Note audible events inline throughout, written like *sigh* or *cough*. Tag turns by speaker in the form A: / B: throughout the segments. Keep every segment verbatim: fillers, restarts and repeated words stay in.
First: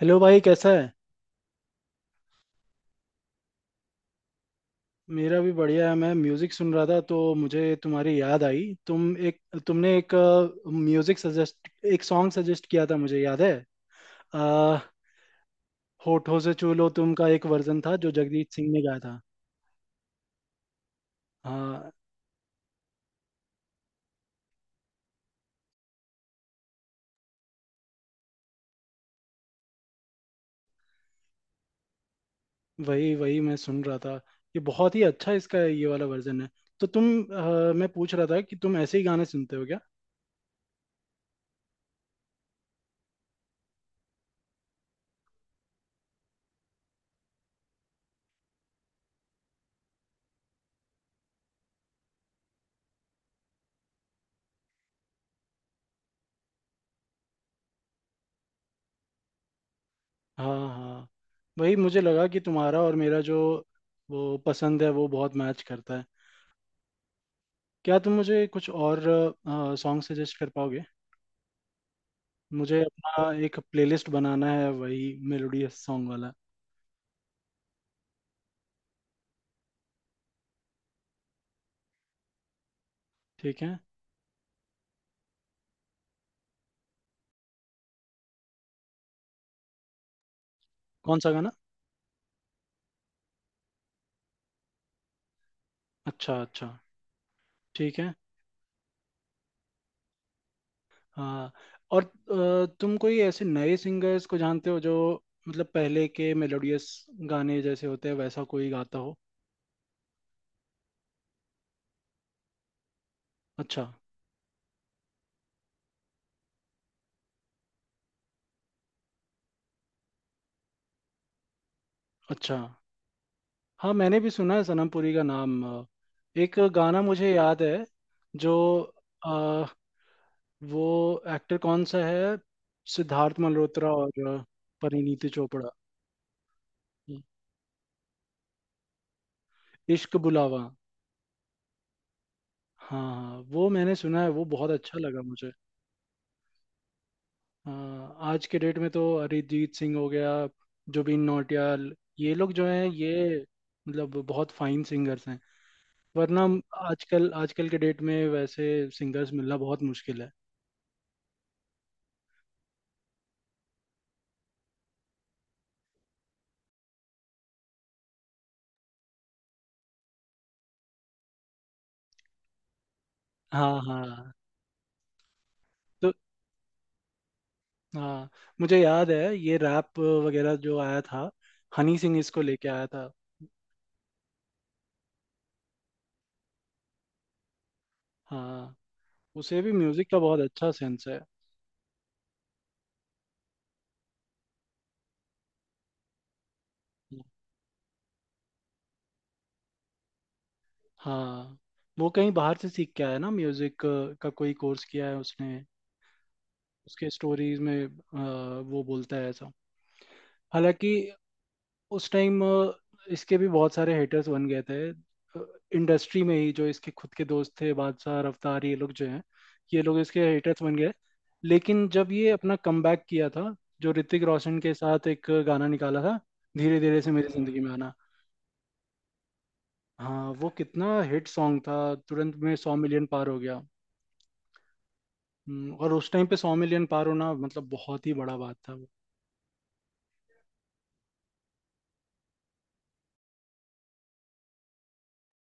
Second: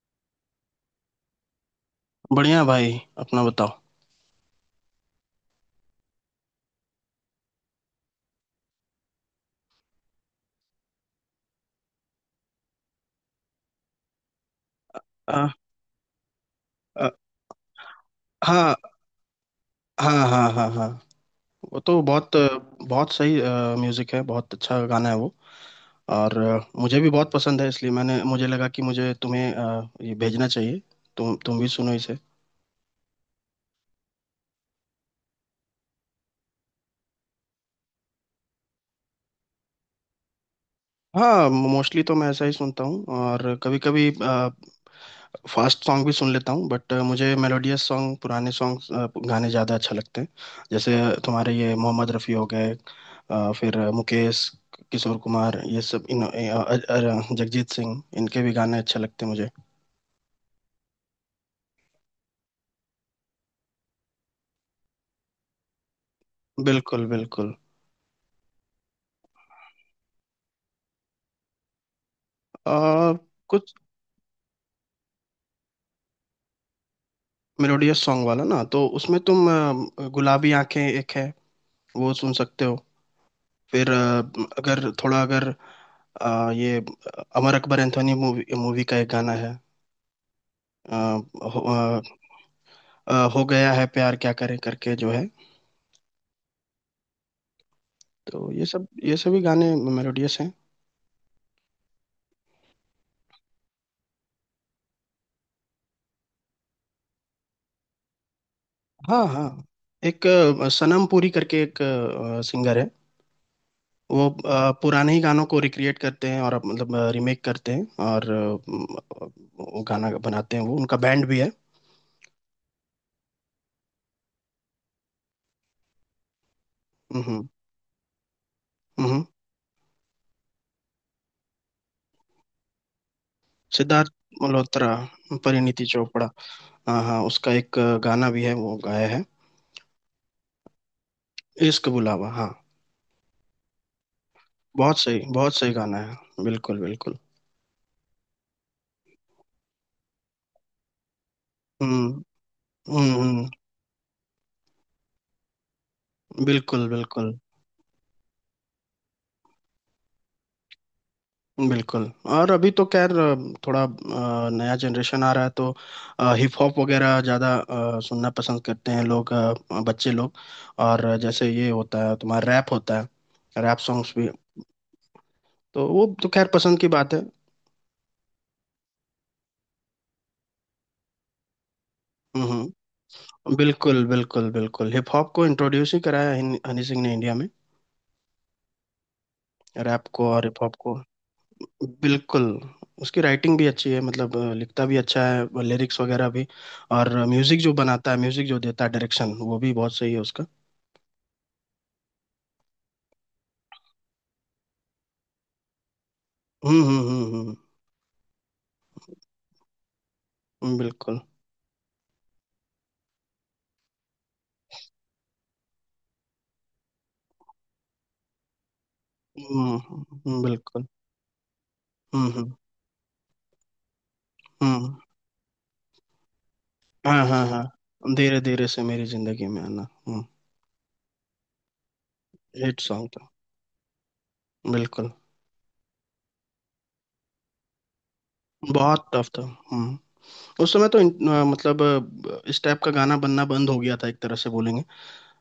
A: Hello भाई, कैसा है?
B: बढ़िया भाई। अपना बताओ।
A: मेरा भी बढ़िया है। मैं म्यूजिक सुन रहा था तो मुझे तुम्हारी याद आई। तुम एक तुमने एक म्यूजिक सजेस्ट एक सॉन्ग सजेस्ट किया था मुझे याद है। आ,
B: आ,
A: होठों से छू लो
B: आ,
A: तुम का एक वर्जन था जो जगजीत सिंह
B: हाँ
A: ने गाया था।
B: हाँ हाँ हाँ हाँ। वो
A: हाँ।
B: तो बहुत बहुत सही म्यूजिक है। बहुत अच्छा गाना है वो। और अ, मुझे भी बहुत पसंद है, इसलिए मैंने मुझे लगा कि मुझे तुम्हें अ, ये भेजना चाहिए। तुम तुम भी सुनो इसे।
A: वही वही मैं सुन रहा था। ये बहुत ही अच्छा इसका ये वाला वर्जन है। तो तुम अ, मैं पूछ रहा था कि तुम ऐसे ही गाने सुनते हो क्या?
B: हाँ, मोस्टली तो मैं ऐसा ही सुनता हूँ, और कभी कभी फास्ट सॉन्ग भी सुन लेता हूँ, बट मुझे मेलोडियस सॉन्ग, पुराने सॉन्ग, गाने ज़्यादा अच्छा लगते हैं। जैसे तुम्हारे ये मोहम्मद रफ़ी हो गए, अ, फिर मुकेश, किशोर कुमार, ये सब इन अ, अ, अ, जगजीत सिंह, इनके भी गाने अच्छे लगते हैं मुझे।
A: हाँ हाँ, वही मुझे लगा कि तुम्हारा और मेरा जो वो पसंद है वो बहुत मैच करता है।
B: बिल्कुल बिल्कुल।
A: क्या तुम मुझे कुछ और सॉन्ग सजेस्ट कर पाओगे? मुझे
B: आ,
A: अपना एक
B: कुछ
A: प्लेलिस्ट बनाना है, वही मेलोडियस सॉन्ग वाला।
B: मेलोडियस सॉन्ग वाला ना, तो उसमें तुम अ, गुलाबी आंखें एक है, वो सुन सकते हो।
A: ठीक है।
B: फिर अ, अगर थोड़ा, अगर आ, ये अमर अकबर एंथोनी मूवी मूवी का एक गाना है। आ,
A: कौन सा गाना?
B: हो, आ, आ, हो गया है प्यार क्या करें करके जो है,
A: अच्छा अच्छा। ठीक है।
B: तो ये सब, ये सभी गाने मेलोडियस हैं।
A: हाँ, और अ, तुम कोई ऐसे नए सिंगर्स को जानते हो जो, मतलब पहले के मेलोडियस गाने जैसे होते हैं वैसा कोई गाता हो?
B: हाँ हाँ। एक आ, सनम पुरी करके एक सिंगर है।
A: अच्छा
B: वो आ, पुराने ही गानों को रिक्रिएट करते हैं, और अब मतलब रिमेक करते हैं, और आ, वो गाना बनाते हैं, वो उनका बैंड भी है।
A: अच्छा। हाँ मैंने भी सुना है सनम पुरी का नाम। अ, एक गाना
B: हम्म
A: मुझे
B: हम्म
A: याद है जो,
B: हम्म।
A: अ, वो एक्टर कौन सा है, सिद्धार्थ मल्होत्रा
B: सिद्धार्थ
A: और अ,
B: मल्होत्रा।
A: परिणीति चोपड़ा।
B: परिणीति चोपड़ा। हाँ हाँ, उसका एक गाना भी है वो गाया है।
A: इश्क बुलावा,
B: इश्क बुलावा, हाँ।
A: हाँ हाँ, वो मैंने सुना है, वो बहुत अच्छा
B: बहुत सही,
A: लगा मुझे।
B: बहुत सही गाना है, बिल्कुल बिल्कुल।
A: हाँ, आज के डेट में तो अरिजीत सिंह हो गया, जुबिन नौटियाल,
B: हम्म
A: ये लोग जो हैं,
B: हम्म
A: ये
B: हम्म,
A: मतलब बहुत फाइन सिंगर्स हैं। वरना
B: बिल्कुल
A: आजकल
B: बिल्कुल
A: आजकल के डेट में वैसे सिंगर्स मिलना बहुत मुश्किल है।
B: बिल्कुल। और अभी तो खैर अ, थोड़ा अ, नया जनरेशन आ रहा है तो हिप हॉप वगैरह ज़्यादा सुनना पसंद करते हैं लोग, अ, बच्चे लोग। और जैसे ये होता है तुम्हारा रैप होता है,
A: हाँ
B: रैप सॉन्ग्स भी।
A: हाँ।
B: तो वो
A: तो,
B: तो खैर पसंद की बात है।
A: हाँ मुझे याद है ये रैप वगैरह जो आया था, हनी सिंह इसको
B: हम्म
A: लेके आया
B: हम्म,
A: था।
B: बिल्कुल बिल्कुल बिल्कुल। हिप हॉप को इंट्रोड्यूस ही कराया हनी हनी सिंह ने इंडिया में।
A: हाँ, उसे भी
B: रैप
A: म्यूजिक का
B: को
A: बहुत
B: और हिप
A: अच्छा
B: हॉप को।
A: सेंस है।
B: बिल्कुल। उसकी राइटिंग भी अच्छी है, मतलब अ, लिखता भी अच्छा है, लिरिक्स वगैरह भी। और म्यूजिक जो बनाता है, म्यूजिक जो देता है, डायरेक्शन वो भी बहुत सही है उसका।
A: हाँ, वो कहीं बाहर से सीख के आया ना, म्यूजिक का कोई कोर्स किया है उसने।
B: हम्म
A: उसके
B: हम्म हम्म हम्म,
A: स्टोरीज में आ, वो बोलता है ऐसा।
B: हम्म,
A: हालांकि
B: बिल्कुल।
A: उस टाइम इसके भी बहुत सारे हेटर्स बन गए थे इंडस्ट्री में ही, जो इसके खुद के दोस्त थे, बादशाह, रफ्तार, ये लोग जो हैं,
B: हम्म
A: ये लोग इसके
B: हम्म,
A: हेटर्स बन
B: बिल्कुल।
A: गए। लेकिन जब ये
B: हम्म हम्म
A: अपना कमबैक किया था, जो ऋतिक रोशन के
B: हम्म।
A: साथ एक गाना निकाला था, धीरे धीरे से
B: हाँ
A: मेरी
B: हाँ
A: जिंदगी में आना।
B: हाँ, धीरे धीरे से मेरी जिंदगी में आना। हम्म।
A: हाँ, वो कितना हिट सॉन्ग था, तुरंत में सौ
B: हिट
A: मिलियन
B: सॉन्ग
A: पार
B: था,
A: हो गया।
B: बिल्कुल।
A: हम्म, और उस टाइम पे सौ मिलियन पार होना मतलब बहुत ही बड़ा बात था वो।
B: बहुत टफ था। हम्म। उस समय तो इन- अ, मतलब अ, इस टाइप का गाना बनना बंद हो गया था एक तरह से बोलेंगे।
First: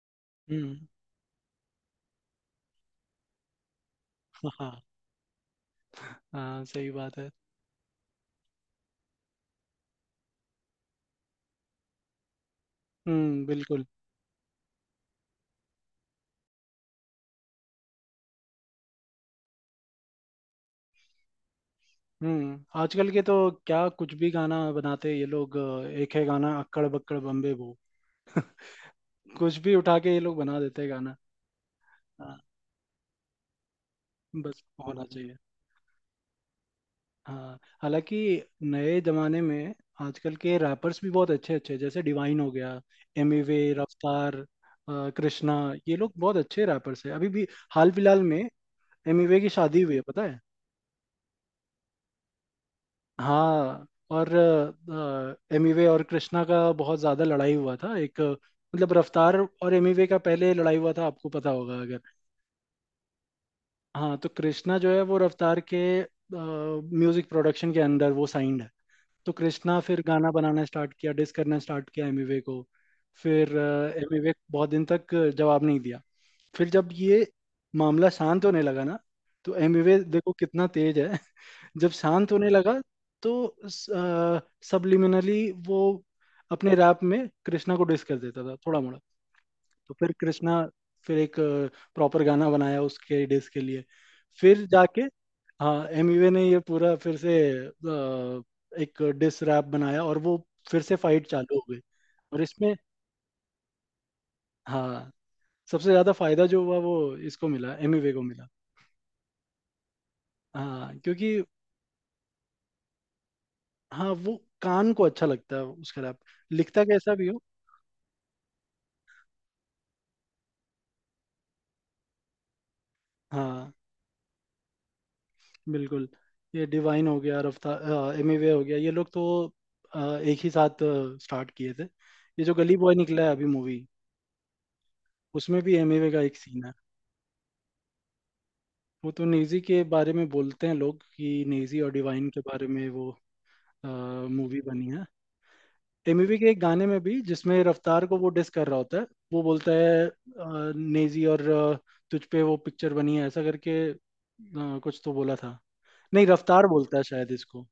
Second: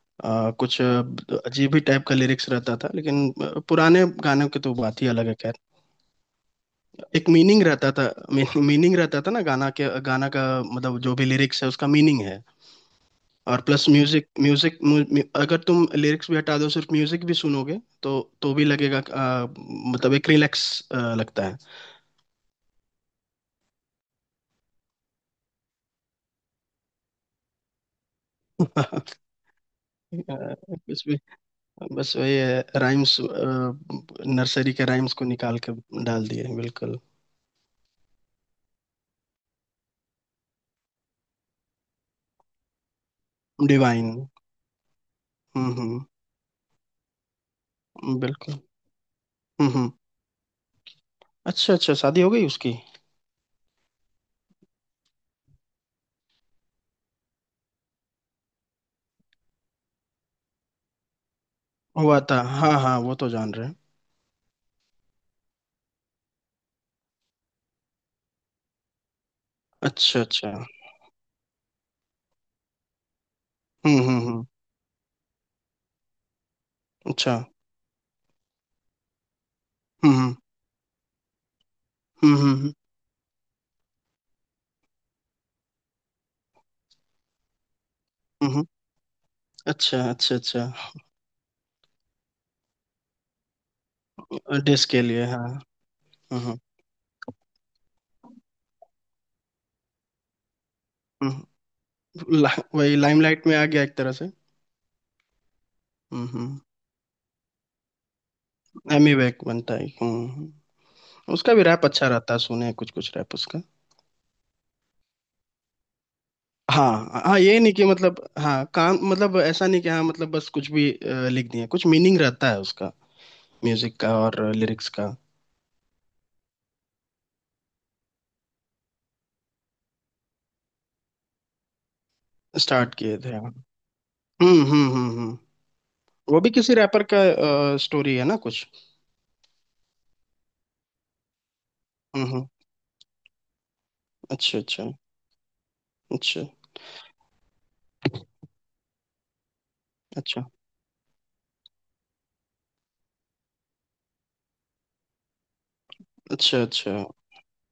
B: अ, कुछ
A: हम्म।
B: अ, अजीब ही टाइप का लिरिक्स रहता था, लेकिन अ, पुराने
A: *laughs*
B: गानों की
A: हाँ,
B: तो बात ही अलग है, खैर।
A: हाँ सही बात
B: एक
A: है।
B: मीनिंग रहता था। मीनिंग रहता था ना, गाना के, गाना का मतलब जो भी लिरिक्स है उसका मीनिंग है।
A: हम्म
B: और
A: बिल्कुल।
B: प्लस म्यूजिक म्यूजिक अगर तुम लिरिक्स भी हटा दो, सिर्फ म्यूजिक भी सुनोगे तो तो भी लगेगा अ, मतलब एक रिलैक्स लगता है।
A: हम्म, आजकल के तो क्या कुछ भी गाना बनाते हैं ये लोग। अ, एक है गाना अक्कड़ बक्कड़ बम्बे बो,
B: *laughs* अ,
A: कुछ भी उठा के ये लोग बना देते हैं
B: कुछ
A: गाना।
B: भी, बस
A: हाँ,
B: वही है। राइम्स,
A: बस
B: नर्सरी के
A: होना
B: राइम्स को
A: चाहिए।
B: निकाल के डाल दिए। बिल्कुल।
A: हाँ हालांकि नए जमाने में आजकल के रैपर्स भी बहुत अच्छे अच्छे हैं, जैसे डिवाइन हो गया, एमिवे,
B: डिवाइन।
A: रफ्तार, अ, कृष्णा,
B: हम्म
A: ये
B: हम्म।
A: लोग बहुत अच्छे रैपर्स हैं अभी भी, हाल फिलहाल में।
B: बिल्कुल।
A: एमिवे की
B: हम्म
A: शादी
B: हम्म।
A: हुई है पता है?
B: अच्छा अच्छा, शादी हो गई उसकी।
A: हाँ, और एमिवे और कृष्णा का बहुत ज्यादा लड़ाई हुआ था। एक अ, मतलब रफ्तार और एमिवे का पहले लड़ाई हुआ था आपको पता होगा अगर।
B: हुआ था हाँ हाँ, वो तो जान रहे हैं।
A: हाँ, तो कृष्णा जो है वो रफ्तार के म्यूजिक प्रोडक्शन के अंदर वो साइंड है। तो कृष्णा फिर
B: अच्छा
A: गाना
B: अच्छा।
A: बनाना स्टार्ट किया, डिस करना स्टार्ट किया एमिवे को। फिर
B: हम्म हम्म
A: एमिवे
B: हम्म।
A: बहुत दिन तक जवाब नहीं दिया। फिर जब ये
B: अच्छा।
A: मामला शांत होने लगा ना, तो एमिवे देखो
B: हम्म
A: कितना तेज है, जब शांत
B: हम्म हम्म
A: होने
B: हम्म हम्म,
A: लगा तो सबलिमिनली वो अपने रैप में कृष्णा को डिस कर देता
B: हम्म,
A: था,
B: हम्म।
A: थोड़ा मोड़ा। तो
B: अच्छा
A: फिर
B: अच्छा
A: कृष्णा
B: अच्छा।
A: फिर एक प्रॉपर गाना बनाया उसके डिस के लिए, फिर
B: डिस
A: जाके।
B: के लिए हाँ।
A: हाँ, एमवे
B: हम्म
A: ने ये
B: हम्म
A: पूरा फिर से अ, एक डिस रैप बनाया, और वो फिर से फाइट चालू हो
B: हम्म,
A: गई। और
B: ला-
A: इसमें,
B: वही लाइमलाइट में आ गया एक तरह से।
A: हाँ, सबसे ज्यादा
B: हम्म
A: फायदा
B: हम्म।
A: जो हुआ वो इसको मिला, एमवे को मिला।
B: एमी वैक बनता है। हम्म हम्म।
A: हाँ क्योंकि,
B: उसका भी रैप अच्छा रहता है, सुने हैं कुछ कुछ रैप उसका।
A: हाँ वो कान को अच्छा लगता है उसका रैप, लिखता कैसा
B: हाँ
A: भी
B: हाँ,
A: हो।
B: ये नहीं कि मतलब हाँ काम मतलब, ऐसा नहीं कि हाँ मतलब बस कुछ भी अ, लिख दिए, कुछ मीनिंग रहता है उसका
A: हाँ
B: म्यूजिक का और लिरिक्स का।
A: बिल्कुल। ये डिवाइन हो गया, रफ्तार, एमिवे हो गया, ये लोग तो अ, एक ही साथ स्टार्ट किए थे। ये जो गली बॉय
B: स्टार्ट किए
A: निकला है
B: थे हाँ।
A: अभी मूवी,
B: हम्म हम्म हम्म हम्म।
A: उसमें भी एमिवे का एक
B: वो भी
A: सीन है।
B: किसी रैपर का स्टोरी है ना कुछ।
A: वो तो नेजी के बारे में बोलते हैं लोग कि नेजी और
B: हम्म
A: डिवाइन के
B: हम्म,
A: बारे में वो
B: अच्छा
A: मूवी बनी
B: अच्छा
A: है। एमिवे
B: अच्छा।
A: के एक गाने में भी, जिसमें रफ्तार को वो डिस कर रहा होता है, वो बोलता है अ,
B: अच्छा
A: नेजी और अ, तुझ पे वो पिक्चर बनी है ऐसा करके, अ, कुछ तो बोला था। नहीं,
B: अच्छा
A: रफ्तार
B: अच्छा।
A: बोलता है शायद इसको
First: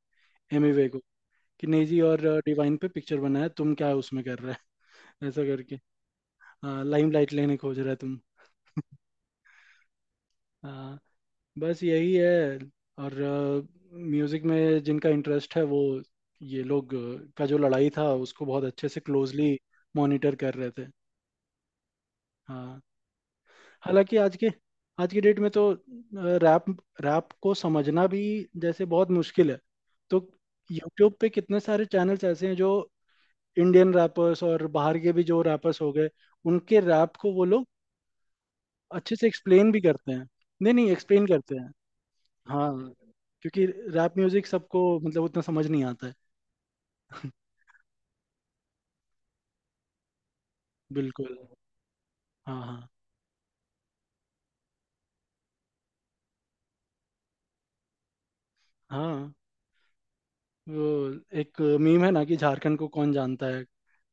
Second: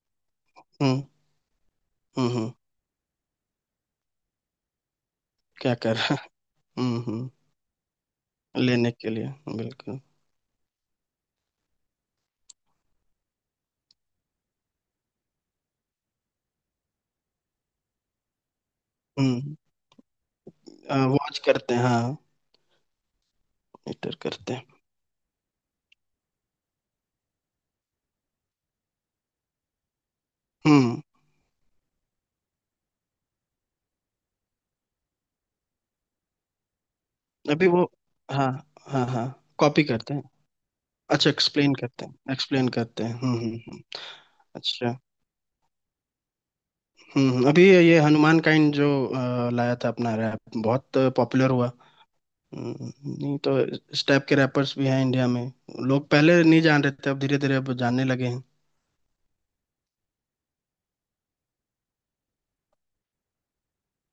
A: एमिवे,
B: हम्म
A: कि नेजी और
B: हम्म हम्म।
A: डिवाइन पे पिक्चर बना है तुम क्या उसमें कर रहे हैं? *laughs* ऐसा
B: क्या
A: करके।
B: कर रहा है?
A: हाँ,
B: हम्म हम्म,
A: लाइमलाइट लेने खोज रहे तुम।
B: लेने के लिए बिल्कुल।
A: हाँ, बस यही है। और म्यूजिक में जिनका इंटरेस्ट है वो, ये लोग अ, का जो लड़ाई था उसको बहुत अच्छे से क्लोजली
B: हम्म।
A: मॉनिटर कर रहे थे।
B: वॉच करते हैं हाँ।
A: हाँ
B: मीटर
A: हालांकि आज के
B: करते हैं।
A: आज की डेट में तो, रैप रैप को समझना भी जैसे बहुत मुश्किल है। तो
B: हम्म।
A: यूट्यूब पे कितने सारे चैनल्स ऐसे हैं जो इंडियन रैपर्स और बाहर के भी जो रैपर्स हो गए उनके रैप को वो लोग
B: अभी वो, हाँ हाँ
A: अच्छे
B: हाँ।
A: से एक्सप्लेन भी
B: कॉपी
A: करते
B: करते हैं।
A: हैं। नहीं नहीं, एक्सप्लेन
B: अच्छा,
A: करते हैं।
B: एक्सप्लेन करते हैं, एक्सप्लेन
A: हाँ
B: करते हैं। हम्म हम्म
A: क्योंकि
B: हम्म,
A: रैप म्यूजिक सबको
B: अच्छा।
A: मतलब उतना समझ नहीं आता है।
B: हम्म हम्म, अभी ये हनुमान काइंड जो अ, लाया था अपना रैप बहुत
A: बिल्कुल।
B: पॉपुलर हुआ।
A: हाँ हाँ
B: हम्म, नहीं तो इस टाइप के रैपर्स भी हैं इंडिया में, लोग पहले नहीं जान रहे थे, अब धीरे धीरे अब जानने लगे हैं।
A: हाँ। वो एक मीम है ना कि झारखंड को कौन जानता है,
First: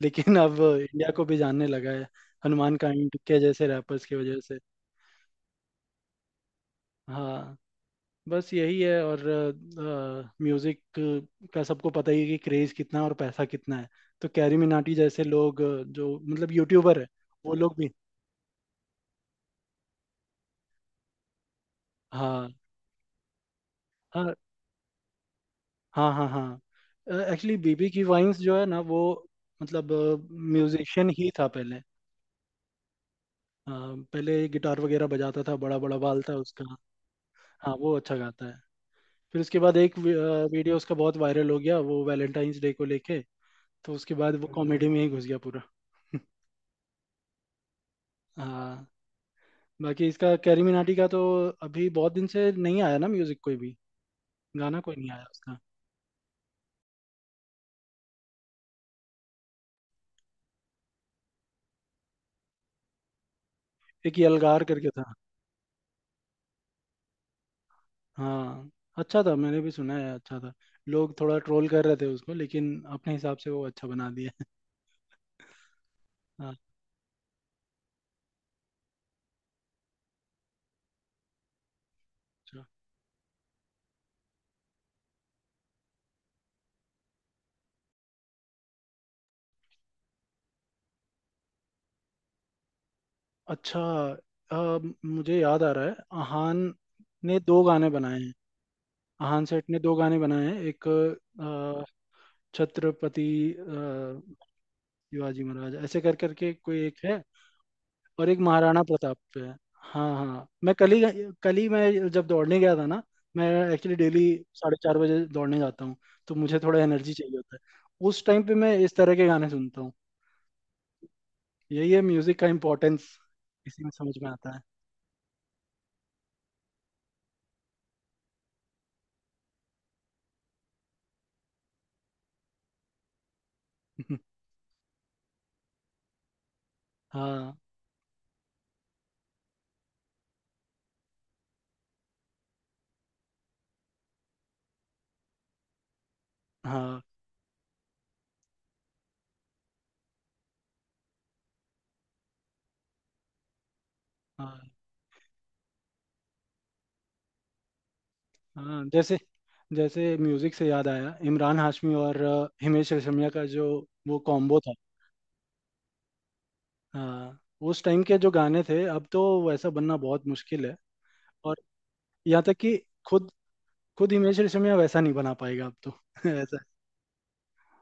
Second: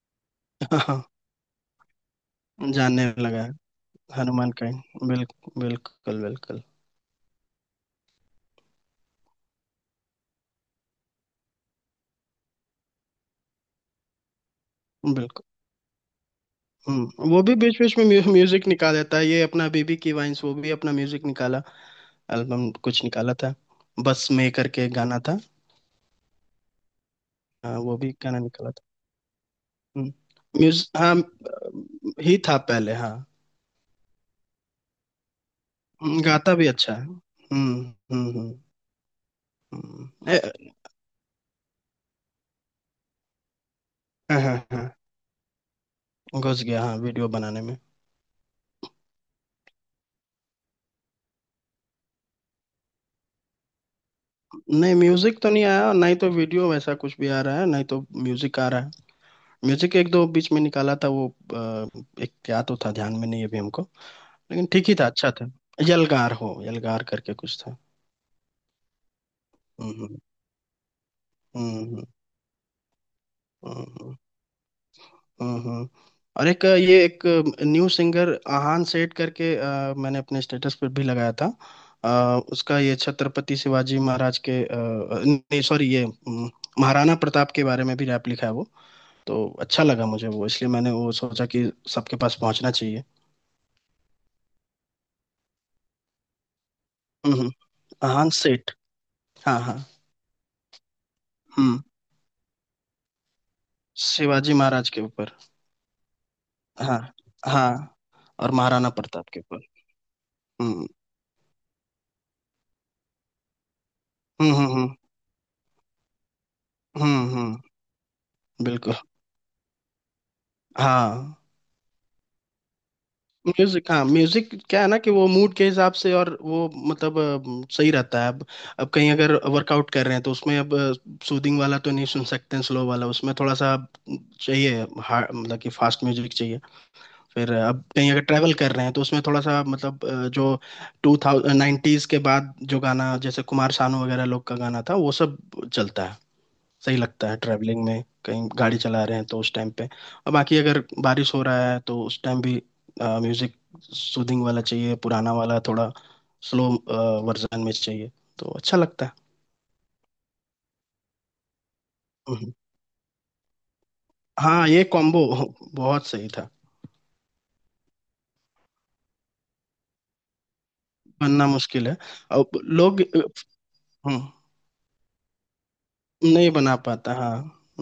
A: लेकिन अब
B: *laughs* हाँ।
A: इंडिया को भी जानने लगा है हनुमान
B: जानने
A: काइंड के
B: लगा है।
A: जैसे रैपर्स की वजह
B: हनुमान
A: से।
B: काइंड, बिल्कुल बिल्कुल बिल्कुल
A: हाँ, बस यही है। और म्यूजिक का सबको पता ही है कि क्रेज कितना है और पैसा कितना है। तो कैरी मिनाटी जैसे
B: बिल्कुल।
A: लोग अ, जो मतलब यूट्यूबर है,
B: हम्म, वो
A: वो
B: भी
A: लोग
B: बीच
A: भी।
B: बीच में म्यू, म्यूजिक निकाल देता है, ये अपना बीबी की वाइंस वो भी अपना म्यूजिक निकाला,
A: हाँ
B: एल्बम कुछ निकाला था, बस
A: हाँ
B: में करके एक गाना था।
A: हाँ हाँ हाँ। एक्चुअली
B: हाँ,
A: बीबी
B: वो
A: की
B: भी
A: वाइंस
B: गाना
A: जो है
B: निकाला
A: ना
B: था।
A: वो, मतलब
B: हम्म, म्यूज
A: म्यूजिशियन
B: हाँ
A: ही था पहले।
B: अ, ही था पहले, हाँ।
A: अ, पहले गिटार वगैरह बजाता था, बड़ा बड़ा बाल
B: हम्म,
A: था
B: गाता भी
A: उसका।
B: अच्छा है। हम्म
A: हाँ वो अच्छा
B: हम्म
A: गाता है।
B: हम्म
A: फिर उसके बाद एक
B: हम्म,
A: वी- अ,
B: ए-
A: वीडियो उसका बहुत वायरल हो गया, वो वैलेंटाइंस डे को लेके। तो उसके बाद
B: हाँ
A: वो
B: हाँ
A: कॉमेडी
B: हाँ।
A: में ही घुस गया पूरा। *laughs*
B: घुस गया हाँ, वीडियो बनाने में।
A: हाँ। बाकी इसका, कैरी मिनाटी का तो अभी बहुत दिन से नहीं आया ना म्यूजिक कोई भी, गाना
B: नहीं,
A: कोई नहीं आया
B: म्यूजिक तो
A: उसका।
B: नहीं आया, और ना ही तो वीडियो वैसा कुछ भी आ रहा है, ना ही तो म्यूजिक आ रहा है। म्यूजिक एक दो बीच में निकाला था, वो अ, एक क्या तो था, ध्यान में नहीं है अभी हमको।
A: एक ये अलगार
B: लेकिन ठीक
A: करके
B: ही था,
A: था।
B: अच्छा था। यलगार हो, यलगार करके कुछ था।
A: हाँ अच्छा था, मैंने भी
B: हम्म
A: सुना है
B: हम्म
A: अच्छा था। लोग थोड़ा ट्रोल कर रहे
B: हम्म
A: थे उसको, लेकिन अपने हिसाब से वो
B: हम्म
A: अच्छा बना
B: हम्म।
A: दिया।
B: हम्म, हम्म।
A: *laughs*
B: और
A: है।
B: एक ये एक न्यू सिंगर आहान सेठ करके अ, मैंने अपने स्टेटस पर भी लगाया था। अ,
A: अच्छा
B: उसका ये छत्रपति शिवाजी महाराज के अ, नहीं सॉरी ये अम, महाराणा प्रताप के बारे में भी रैप लिखा है वो। तो अच्छा लगा मुझे वो, इसलिए मैंने वो सोचा कि सबके पास पहुंचना चाहिए।
A: अच्छा। अ, मुझे याद आ रहा है। अहान ने
B: हम्म।
A: दो गाने बनाए
B: अहान
A: हैं।
B: सेठ।
A: अहान
B: हाँ
A: सेठ ने
B: हाँ।
A: दो गाने बनाए हैं। एक
B: हम्म।
A: अ, छत्रपति अ,
B: शिवाजी महाराज के ऊपर।
A: शिवाजी महाराज ऐसे कर करके कोई एक
B: हाँ
A: है,
B: हाँ।
A: और एक
B: और
A: महाराणा
B: महाराणा
A: प्रताप
B: प्रताप
A: पे
B: के
A: है।
B: ऊपर।
A: हाँ हाँ मैं
B: हम्म
A: कल ही, कल ही मैं जब दौड़ने गया था ना, मैं एक्चुअली डेली
B: हम्म हम्म
A: साढ़े
B: हम्म
A: चार बजे दौड़ने जाता हूँ, तो मुझे थोड़ा एनर्जी
B: हम्म,
A: चाहिए होता
B: हम्म,
A: है। उस टाइम पे मैं इस
B: बिल्कुल।
A: तरह के गाने सुनता हूँ।
B: हाँ
A: यही है म्यूजिक का इम्पोर्टेंस, इसी में
B: म्यूजिक, हाँ
A: समझ में
B: म्यूजिक
A: आता है।
B: क्या है ना, कि वो मूड के हिसाब से और वो मतलब अ, सही रहता है। अब अब कहीं अगर वर्कआउट कर रहे हैं तो उसमें अब सूदिंग वाला तो नहीं सुन सकते हैं, स्लो वाला, उसमें थोड़ा सा
A: *laughs*
B: चाहिए, हा- मतलब कि फास्ट म्यूजिक चाहिए। फिर
A: हाँ।
B: अब कहीं अगर ट्रैवल कर रहे हैं तो उसमें थोड़ा सा मतलब अ, जो टू थाउजेंड नाइन्टीज के बाद जो गाना, जैसे कुमार सानू वगैरह लोग का गाना था, वो सब चलता है, सही
A: हाँ
B: लगता है, ट्रैवलिंग में कहीं गाड़ी चला रहे हैं तो उस टाइम पे। और बाकी अगर बारिश हो रहा है तो उस टाइम भी म्यूजिक सूदिंग वाला
A: हाँ
B: चाहिए, पुराना वाला, थोड़ा स्लो वर्जन में चाहिए, तो अच्छा
A: हाँ
B: लगता है।
A: जैसे, जैसे म्यूजिक से याद आया, इमरान हाशमी और अ,
B: हम्म।
A: हिमेश रेशमिया का जो वो कॉम्बो
B: हाँ
A: था।
B: ये कॉम्बो *laughs* बहुत सही था।
A: हाँ, उस टाइम के जो गाने थे, अब तो वैसा बनना बहुत मुश्किल है।
B: बनना
A: और
B: मुश्किल है,
A: यहाँ तक
B: अब
A: कि
B: लोग।
A: खुद खुद
B: हम्म।
A: हिमेश रेशमिया वैसा नहीं बना पाएगा अब तो। *laughs*
B: नहीं
A: ऐसा।
B: बना पाता, हाँ,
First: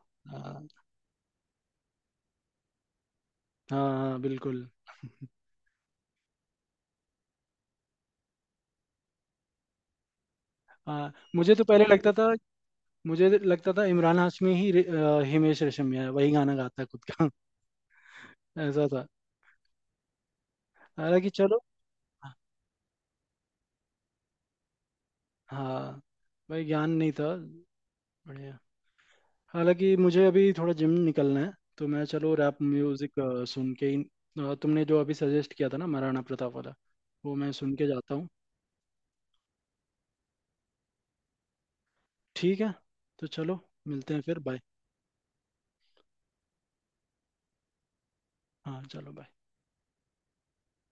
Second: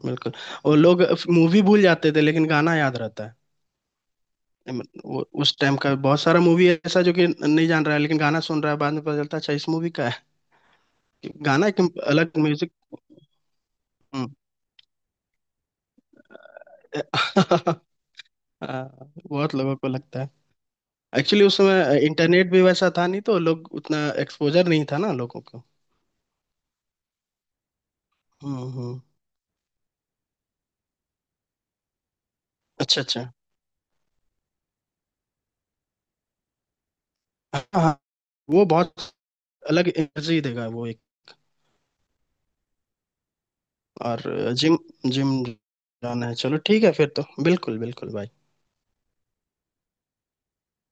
B: बिल्कुल। वो
A: हाँ
B: लोग मूवी भूल जाते थे लेकिन गाना याद रहता है।
A: हाँ हाँ, बिल्कुल।
B: वो उस टाइम का बहुत सारा मूवी ऐसा जो कि नहीं जान रहा है, लेकिन गाना सुन रहा है बाद में, पता चलता है अच्छा इस मूवी का है।
A: हाँ मुझे तो
B: गाना एक
A: पहले लगता था,
B: अलग म्यूजिक।
A: मुझे लगता था इमरान
B: हम्म।
A: हाशमी ही रे- अ, हिमेश रेशमिया है, वही गाना गाता है खुद का।
B: *laughs*
A: *laughs* ऐसा था।
B: हाँ, बहुत लोगों को लगता है।
A: हालांकि
B: एक्चुअली उस
A: चलो।
B: समय इंटरनेट भी वैसा था नहीं, तो लोग उतना एक्सपोजर नहीं था ना लोगों को।
A: हाँ भाई ज्ञान नहीं था।
B: हम्म
A: बढ़िया।
B: हम्म।
A: हालांकि मुझे अभी थोड़ा जिम निकलना है, तो मैं चलो रैप
B: अच्छा
A: म्यूजिक
B: अच्छा,
A: अ, सुन के ही, अ, तुमने जो अभी सजेस्ट किया था ना, महाराणा प्रताप वाला, वो मैं
B: हाँ
A: सुन के
B: हाँ,
A: जाता हूँ।
B: वो बहुत अलग एनर्जी देगा वो।
A: ठीक है, तो चलो मिलते हैं
B: और
A: फिर, बाय।
B: जिम जिम जाना है चलो, ठीक है फिर तो, बिल्कुल बिल्कुल भाई।
A: हाँ चलो, बाय।